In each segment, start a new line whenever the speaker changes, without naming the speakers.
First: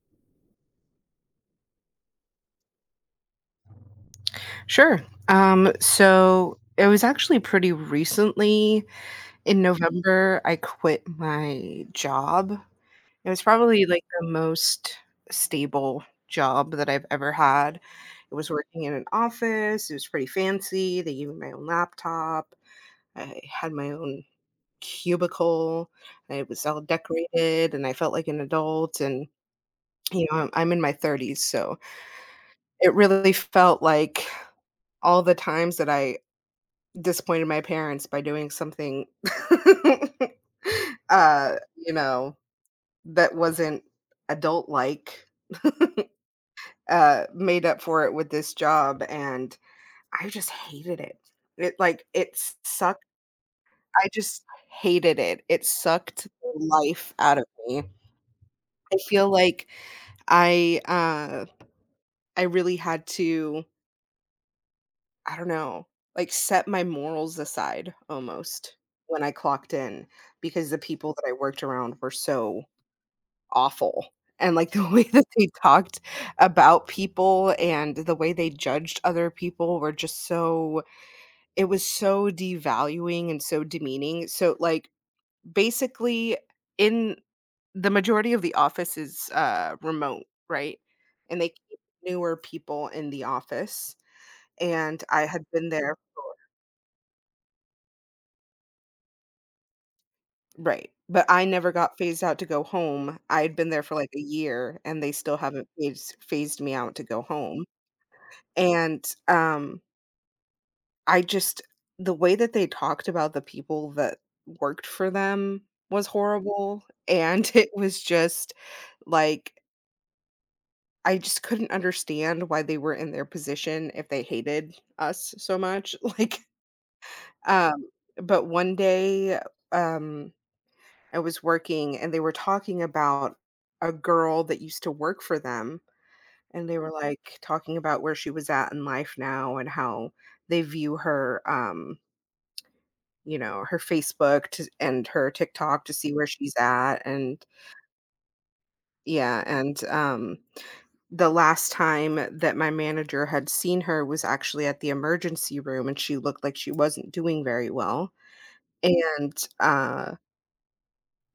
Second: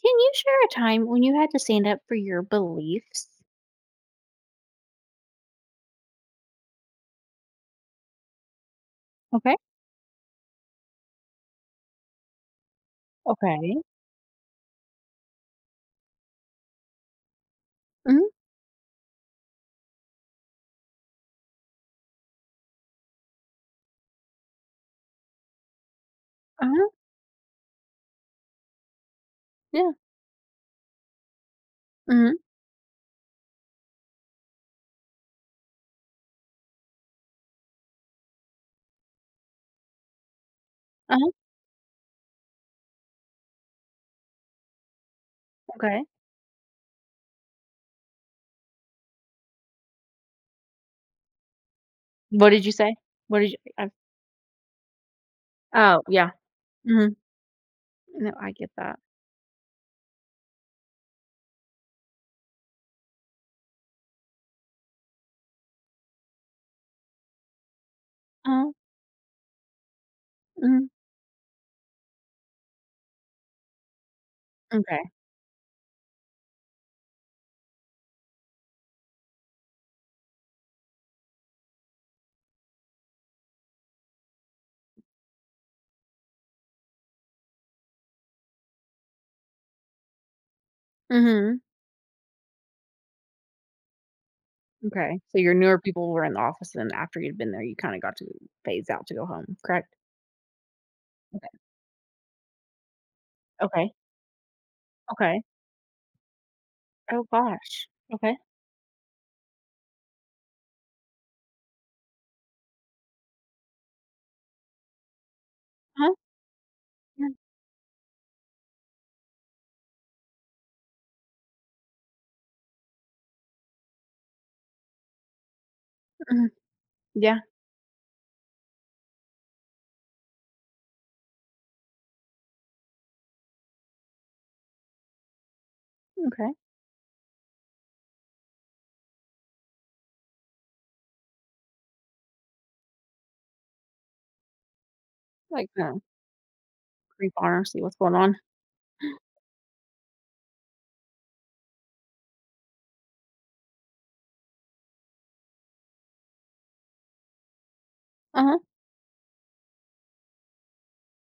Can you share a time when you had to stand up for your beliefs?
Sure. So it was actually pretty recently
Okay.
in November, I quit my job. It was
Okay.
probably like the most stable job that I've ever had.
Mhm.
It was working in an office, it was pretty fancy. They gave me my own laptop, I had my own cubicle, it was all
Uh-huh.
decorated, and I felt like an adult. And,
Yeah.
you know, I'm in my thirties, so
Mhm.
it really felt like all the times that I disappointed my parents by doing something,
Uh-huh.
you know, that wasn't adult-like,
Okay.
made up for it with this job, and I just hated it. It, like, it
What did you say?
sucked.
What did you I
I just hated it. It
Oh,
sucked
yeah.
the life
Mhm.
out of me. I
No, I get that.
feel like I, uh, I really had to I don't know, like, set my morals aside
Uh-huh.
almost when I clocked in because the
Mhm.
people that I worked around were so awful, and, like, the way
Okay.
that they talked about people and the way they judged other people were just so it was so devaluing and so demeaning, so, like, basically, in the majority of the office is, remote, right? And they
Mhm.
keep newer people in the office, and
Okay.
I
So
had
your
been
newer
there
people were in the office and after you'd been there, you kinda got to phase out to go home, correct?
Right, but I
Okay.
never got phased out to go home. I had been there for,
Okay.
like, a year, and they still
Okay.
haven't phased me out to go
Oh
home,
gosh. Okay.
and, I just the way that they talked about the people that worked for them was
Uh-huh.
horrible,
Yeah.
and it was just, like, I just couldn't understand why they were in their position if they hated us so much, like,
Mhm. Yeah.
um, but one day, um I was working and they were talking about a girl that used to work for them,
Okay.
and they were, like, talking about where she was at in life now and how they view her, you know, her Facebook to and her
Like,
TikTok to see where she's at,
creep
and
on or see what's going on.
yeah, and, the last time that my manager had seen her was actually at the emergency room, and she looked like she wasn't doing very well,
Uh-huh.
and,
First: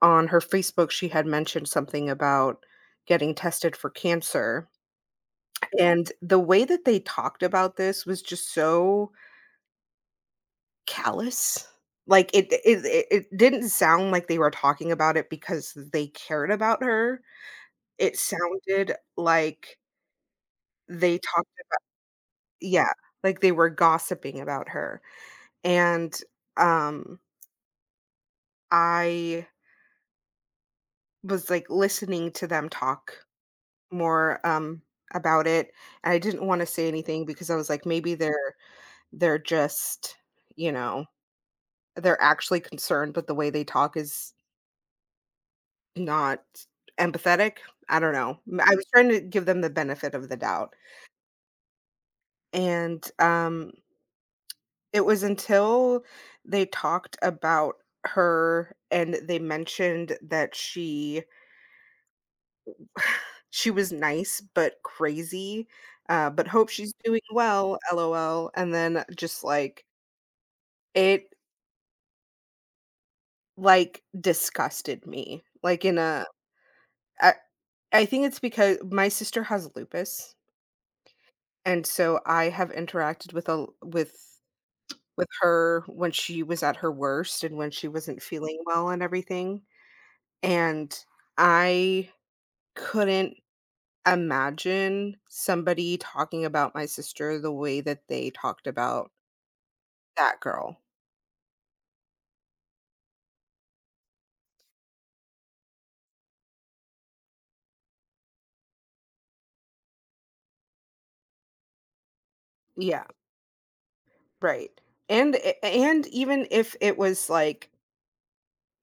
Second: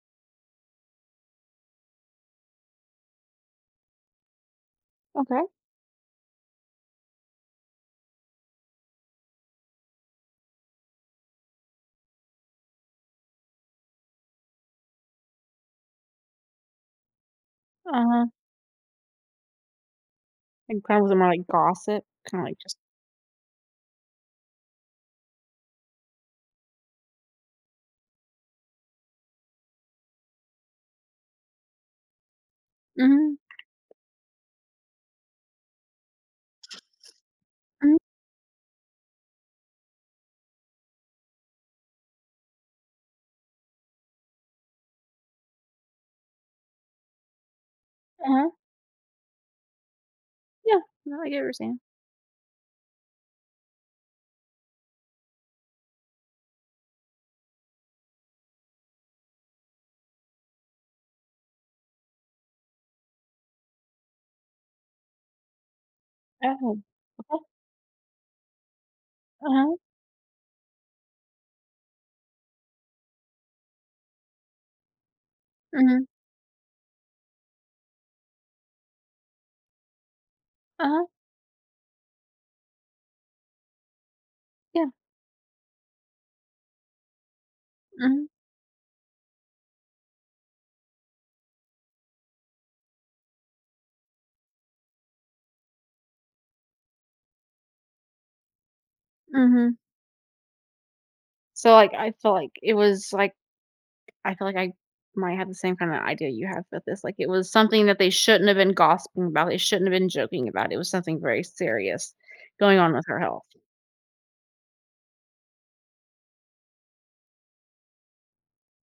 on her Facebook, she had mentioned something about getting tested for cancer,
Okay.
and the way that they talked about this was just so callous. Like, it didn't sound like they were talking about it because they cared about her. It
Uh-huh.
sounded like
Like crime was
they
more like
talked
gossip, kinda like just
Yeah, like they were gossiping about her, and, um, I was, like, listening to them talk
mhm,
more, about it. I didn't wanna say anything because I was like,
mhm,
maybe they're they're just, you know, they're actually concerned, but the way they talk is not empathetic. I don't know.
uh-huh,
M I was trying to give them the benefit of the doubt,
yeah, no, I get what you're saying.
and, it was until they talked about her and they mentioned that she she was nice but crazy, but hope
Oh,
she's doing
okay,
well, LOL, and then just
uh-huh,
like It, like, disgusted me, like, in
mhm,
a I I think it's because my sister has lupus,
uh-huh,
and so I have interacted with a with
yeah,
with her when she was at her worst and when she wasn't
mhm,
feeling well and everything, and I couldn't imagine somebody talking about my sister the way that they talked about
mhm.
that girl.
So, like, I feel like it was, like I feel like I might have the same kinda idea you have with this, like, it was something that they shouldn't have been gossiping about, they shouldn't have been joking about, it was something very serious going on
Yeah,
with her health.
right, and a and even if it was, like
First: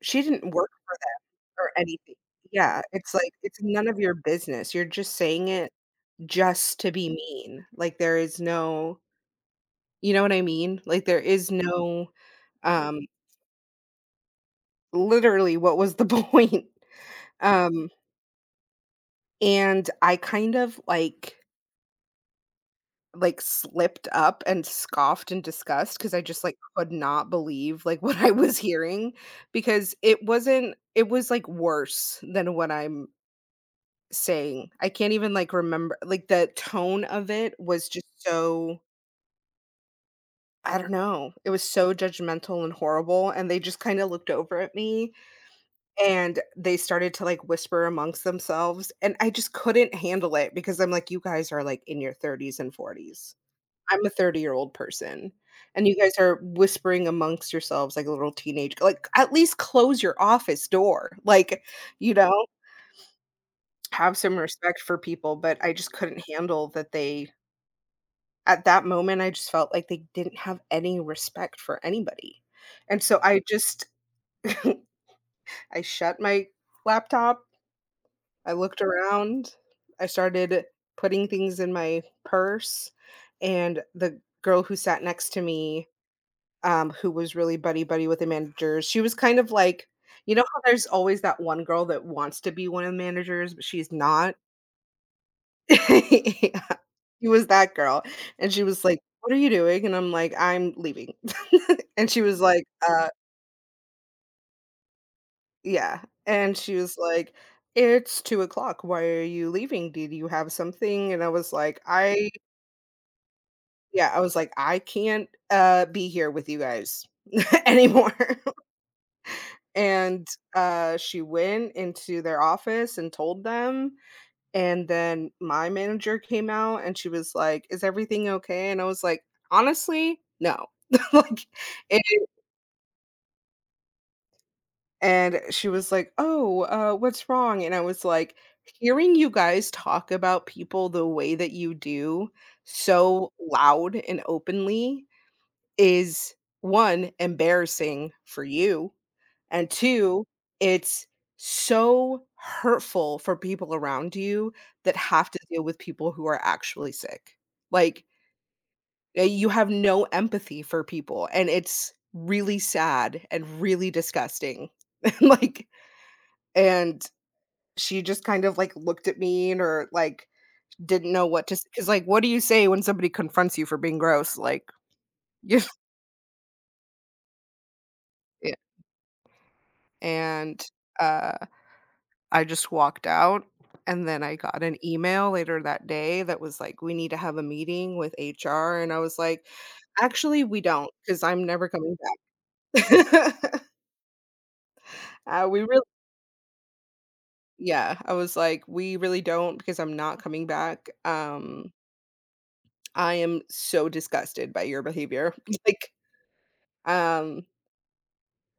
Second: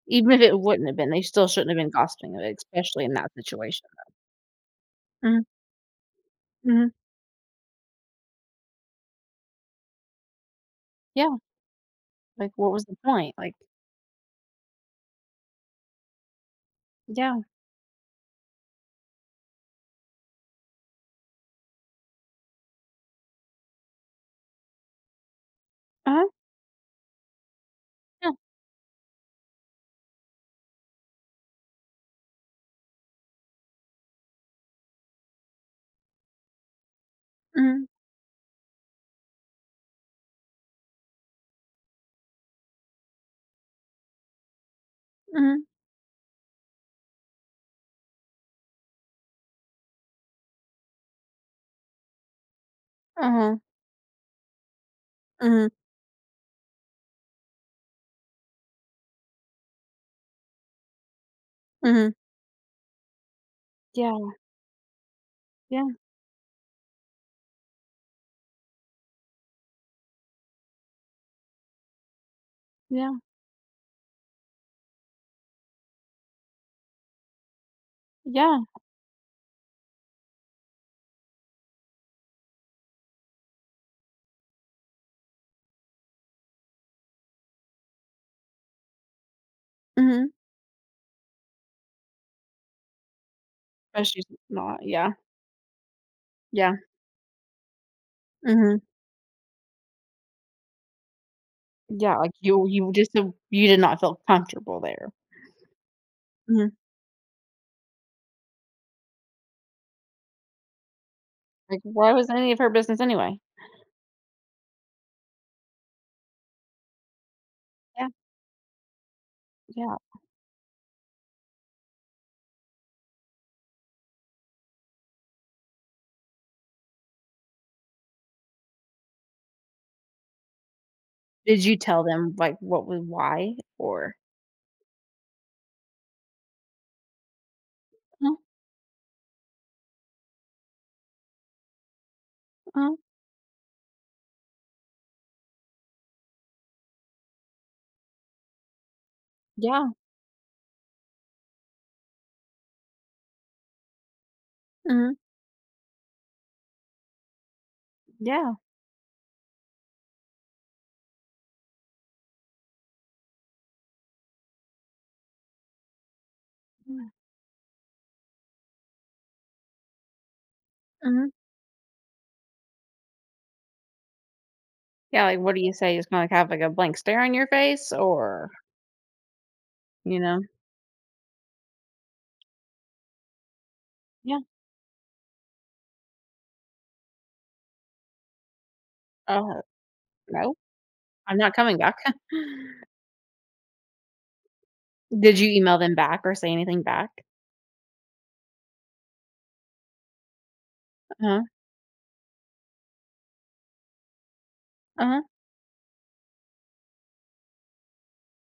she
Even if
didn't
it
work
wouldn't have been, they still
Or
shouldn't have been
anything.
gossiping about it,
Yeah,
especially in
it's like,
that
it's
situation.
none of your business. You're just
Mhm,
saying it just to
mhm,
be mean. Like, there is no you know what I mean? Like, there
yeah,
is no,
like, what was the
um,
point? Like
literally, what was the point?
yeah,
Um, and I kind of, like, slipped up and scoffed in disgust because I
uh-huh,
just, like, could not believe, like, what I
yeah,
was hearing because it wasn't it was, like, worse than what I'm saying. I can't even, like, remember like, the tone of it
mhm.
was just so I don't know, it was so judgmental and horrible, and they just kinda looked over at me,
Mhm.
and they started to, like, whisper amongst themselves, and I just couldn't handle it because I'm like, "You guys are, like, in your thirties and forties.
Uh-huh.
I'm a 30-year-old person,
Mhm.
and you guys are whispering amongst yourselves like a little teenage like, at least close your office door." Like,
Mhm.
you know, have some
Yeah,
respect for people, but I
yeah,
just couldn't handle that they At that moment, I just felt like they didn't have any respect for anybody, and
yeah,
so I just I shut my laptop, I
yeah.
looked around, I started putting things in my purse, and the girl who sat next to me, who was really buddy-buddy with the managers, she was kind of like
Mhm.
you know how there's always that one girl that wants to be one of the managers, but she's
But she's
not?
not. Yeah,
Yeah.
yeah.
She was that girl, and she
Mhm.
was like, "What are you doing?" And I'm like, "I'm leaving." And
Yeah,
she
like
was like,
you just so you did not feel comfortable there.
Yeah." And she
Mhm.
was like, "It's 2 o'clock. Why are you leaving? Did you have something?" And I was
Like,
like,
why was
"I"
any of her business anyway?
yeah, I was like, "I can't, be here with you guys
Yeah,
anymore."
yeah.
And, she went into their office and told them And then my manager came out and she was like, "Is everything okay?" And I was like, "Honestly, no." Like,
Did you
and
tell them, like, what was why or
and she was like, "Oh, what's wrong?" And I was like,
mhm,
"Hearing you guys talk about people the way that you do,
mhm.
so loud and openly, is one, embarrassing for you. And
Yeah.
two, it's so hurtful for people around you that
Mhm.
have to deal with people who are actually sick. Like,
Yeah,
you have no empathy for people, and it's really sad and really disgusting. And, Like and
yeah.
she just kind of, like, looked at me and or, like, didn't know
Mhm.
what to because like, what do you say when somebody confronts you for being gross? Like,
Yeah, like, what
you
do you say? You just kinda, like, have, like, a blank stare on your face or,
yeah,
you know?
and, uh I just walked out, and then I
Yeah.
got an email later that day that was like, "We need to have a meeting with HR," and I was like,
Uh,
"Actually,
"No,
we do not because 'cause
I'm
I'm
not
never
coming
coming
back."
back."
Did you
We
email
really,
them back or say anything back?
yeah, I was like, "We really don't because I'm not coming back.
Uh-huh,
I am so disgusted by your
uh-huh,
behavior." Like, um,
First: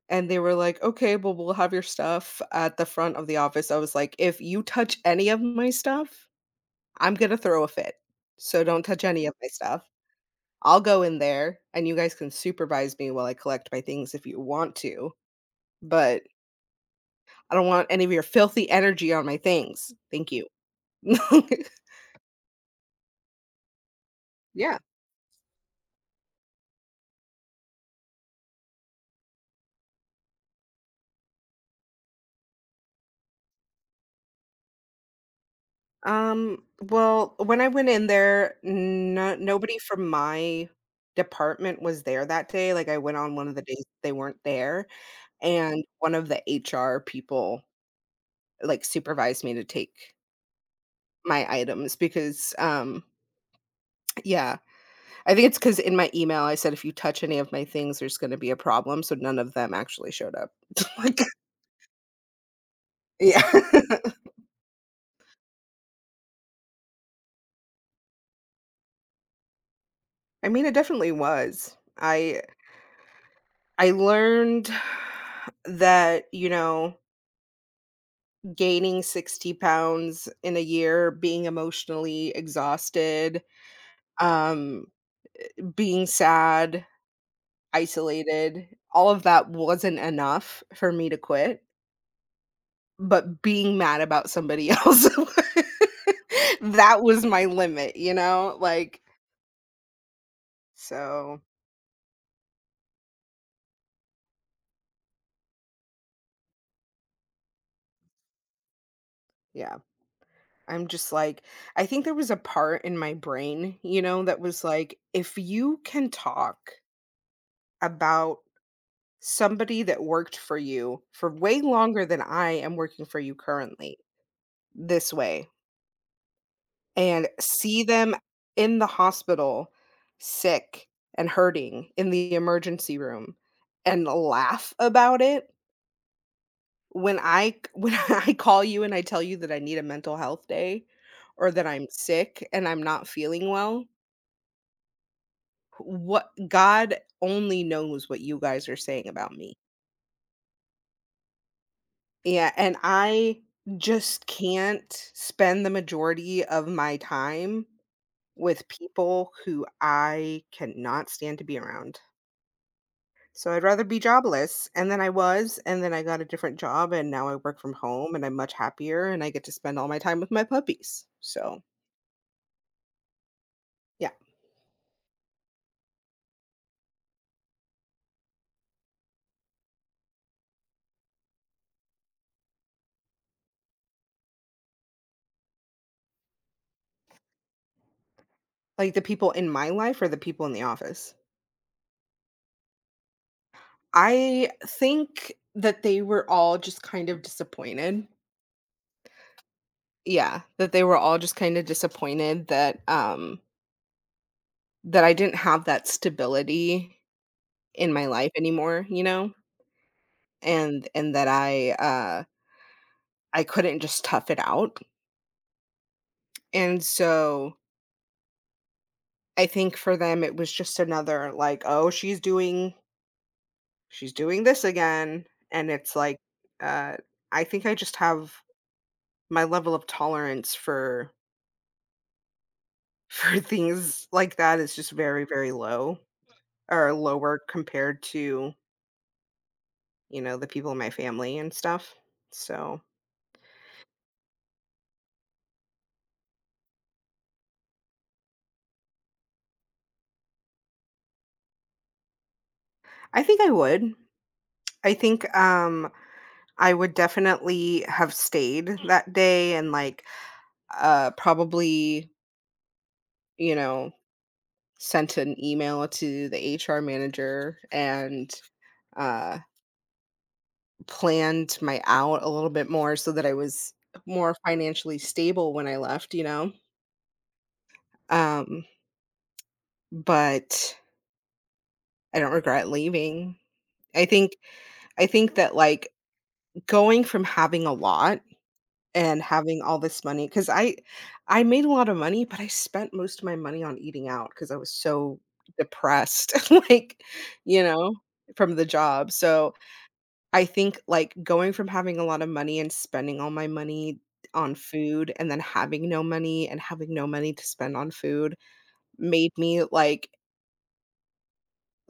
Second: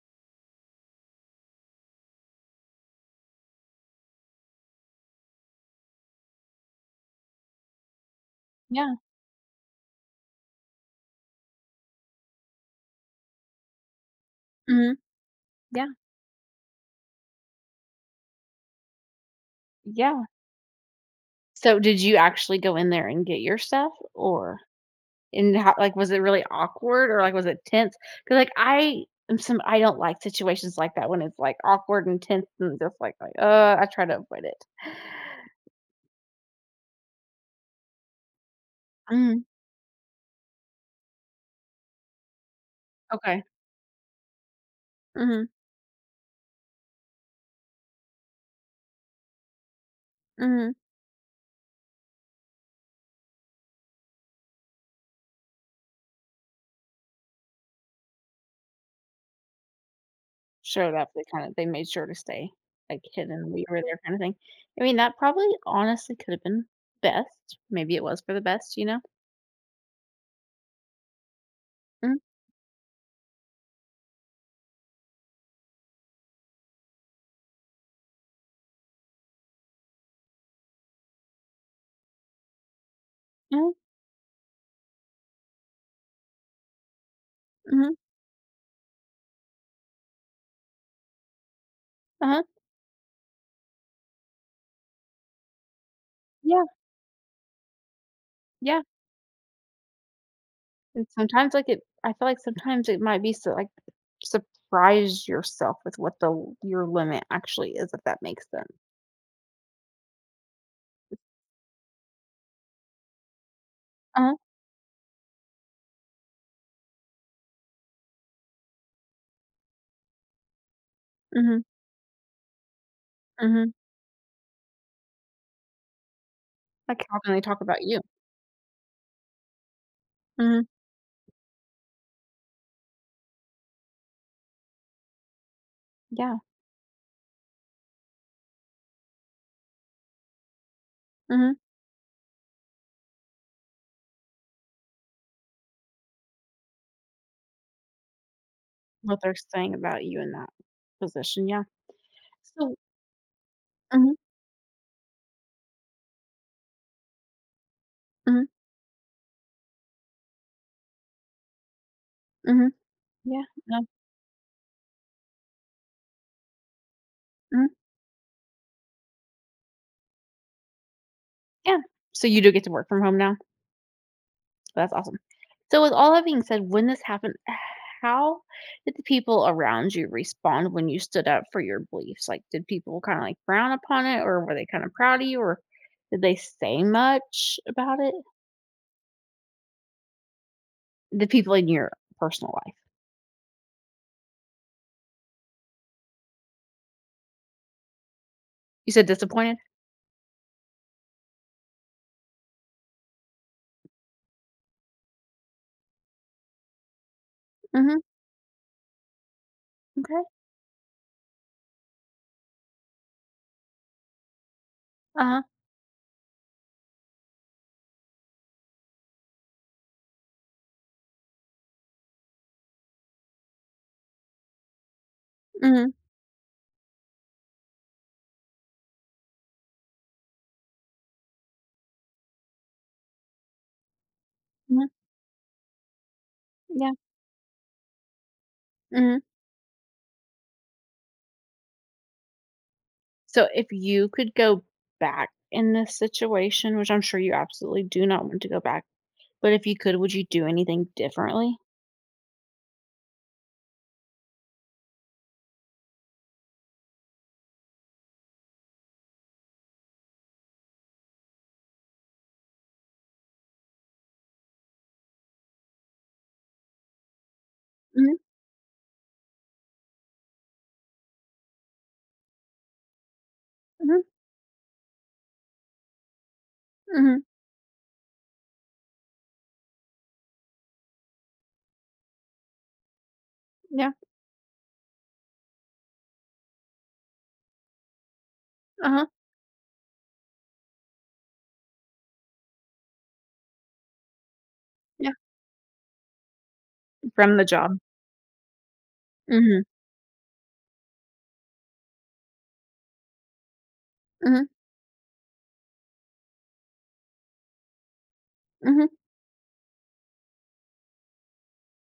and they were like, "Okay, well, we'll have your stuff at the front of the office." I was like, "If you touch any of my stuff, I'm gonna throw a fit, so don't
yeah,
touch any of my stuff." I'll go in there and you guys can supervise me while I collect my things if you want
mhm,
to,
yeah,
but I don't want any of your filthy energy on my things.
yeah.
Thank you.
So, did you actually go in there and get your stuff or
Yeah.
and how like, was it really awkward or, like, was it tense? Because like, I am some I don't like situations like that when it's, like, awkward and tense and just like, I try to avoid it.
Well, when I went in there, no
Mhm,
nobody from my department was there that day. Like I went on
okay,
one of the days they weren't there,
mhm,
and one of the HR people like supervised me to take
mhm.
my items because yeah, I think it's because in my email, I said, "If you touch any of my things, there's gonna be a problem," so none of them actually showed up.
Showed up,
Like
they kinda they made sure to stay, like,
Yeah.
hidden, we were there kinda thing. I mean, that probably honestly could have been best. Maybe it was for the best, you know?
I mean, it definitely was.
Mhm.
I learned that, you know, gaining 60 pounds in a year, being emotionally exhausted,
Mhm,
um, being sad,
mhm,
isolated, all of that wasn't enough for me to quit.
uh-huh,
But being mad about somebody else,
yeah,
that was my limit, you know?
yeah,
Like,
and
so
sometimes, like, it I feel like sometimes it might be so like, surprise yourself with what the your limit actually is, if that makes sense.
yeah, I'm just like, I think there was a part in my brain, you know,
Uh-huh,
that was like, if you can talk about somebody that worked for you for way
mhm,
longer than I am working for you
mhm,
currently, this way,
like, how
and
can they talk about
see
you?
them in the hospital,
Mhm,
sick and hurting in the emergency room, and laugh about it
yeah,
When I when I call you and I tell you that I need a mental health day or
mhm,
that I'm sick and I'm not feeling well, what God only knows what you guys are saying
what
about
they're
me.
saying about you in that position, yeah,
Yeah,
so
and I
mhm,
just can't spend the majority of my time
mhm,
with people who I cannot stand to be around.
mhm, yeah,
So I'd
no,
rather be jobless, and then I was, and then I got a different job, and now I work
mhm,
from home, and I'm much happier, and I get to spend all my time with my puppies. So,
yeah, so you do get to work from home now?
yeah.
So that's awesome. So with all that being said, when this happened, how did the people around you respond when you stood up for your beliefs? Like, did people kinda, like, frown upon it, or were they kinda proud of you, or did they say much about it?
Like, the people in my life or the people in the office?
The people in your personal life.
I think that they were all just kind of disappointed.
You said disappointed?
Yeah, that they were all just kinda disappointed that, that I didn't have that stability in
Mhm,
my life anymore, you know?
okay.
And that I couldn't just tough it out,
Uh-huh.
and so, I think for them, it was just another, like, "Oh, she's doing this again," and it's
Mhm,
like, uh, I think I just have my level of tolerance for for things like that is
mhm,
just very, very low
yeah,
or lower compared to,
mhm.
you know, the people in my family and stuff. So,
So if you could go back in this situation, which I'm sure you absolutely do not want to go back, but if you could, would you do anything differently?
I think I would. I think, I would definitely have stayed that day and, like, probably, you know, sent an email to the HR manager
Mhm,
and, uh, planned my out a little bit more so that I was
mhm,
more financially stable when I left, you know?
mhm.
Um, but I don't regret leaving.
Yeah,
I think I think that, like, going from having a lot
uh-huh.
and having all this money because I made a lot of money, but I spent most of my money on eating out because I was so depressed, like,
From the
you
job.
know, from the job. So,
Mhm,
I think, like, going from having a lot of money and spending all my money
mhm,
on food and then having no money and having no money to spend on food
mhm,
made me,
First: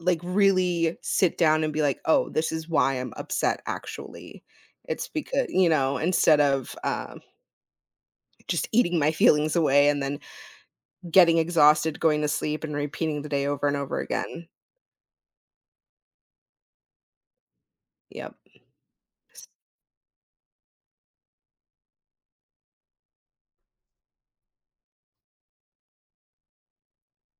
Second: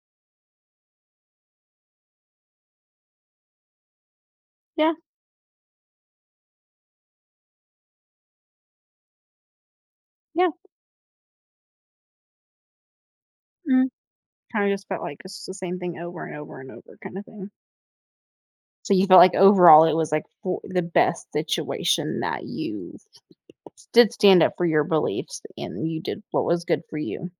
like, really sit down and be like, "Oh, this is why I'm upset actually."
yeah,
It's because you know, instead of, just eating my feelings away and then
yeah,
getting exhausted, going to sleep, and repeating the day over and
mhm,
over again.
kinda just felt like it's the same thing over and over and over kinda thing.
Yep.
So you felt like overall it was, like, for the best situation that you did stand up for your beliefs and you did what was good for you,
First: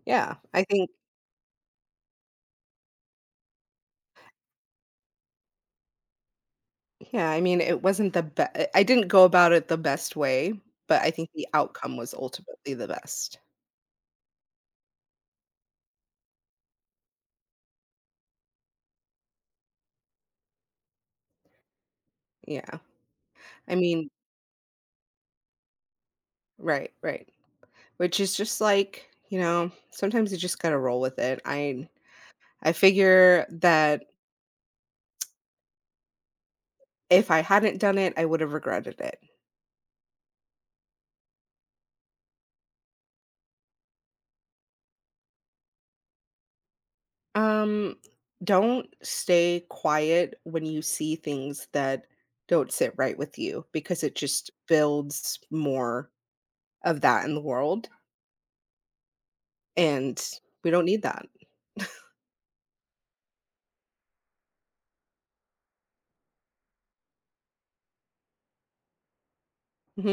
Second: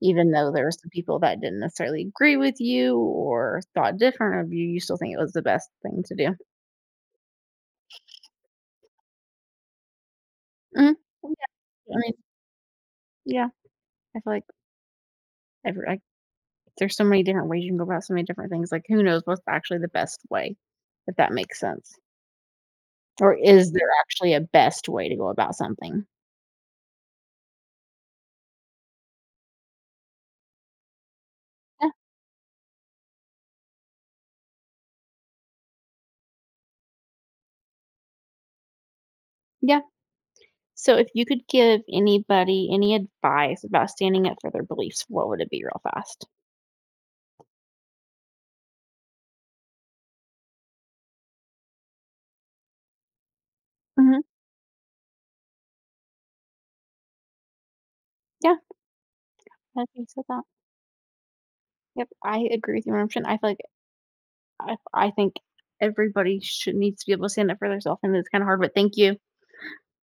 even
Yeah,
though
I
there were
think
some people that didn't necessarily agree with you or thought different of you, you still think it was the best thing to do.
yeah, I mean, it wasn't the be I didn't go about it the best way,
Mhm,
but I think the
yeah,
outcome
I
was
mean,
ultimately the best.
yeah, I feel like every I there's so many different ways you can go about so many different things, like, who knows what's actually the best way, if that makes sense,
Yeah.
or is
I
there
mean
actually a best way to go about something?
right, right. Which is just like, you know, sometimes you just gotta roll with it.
Yeah,
I figure that if I hadn't done it, I would have regretted it.
yeah. So if you could give anybody any advice about standing up for their beliefs, what would it be real fast?
Um, don't stay quiet when you see things that don't sit right with you because it
Mhm.
just builds more of that in the world,
Yeah, I think
and
so that.
we don't need that.
Yep, I agree with you 100%. I feel like I think everybody should needs to be able to stand up for themselves, and it's kinda hard, but thank you.
Mhm.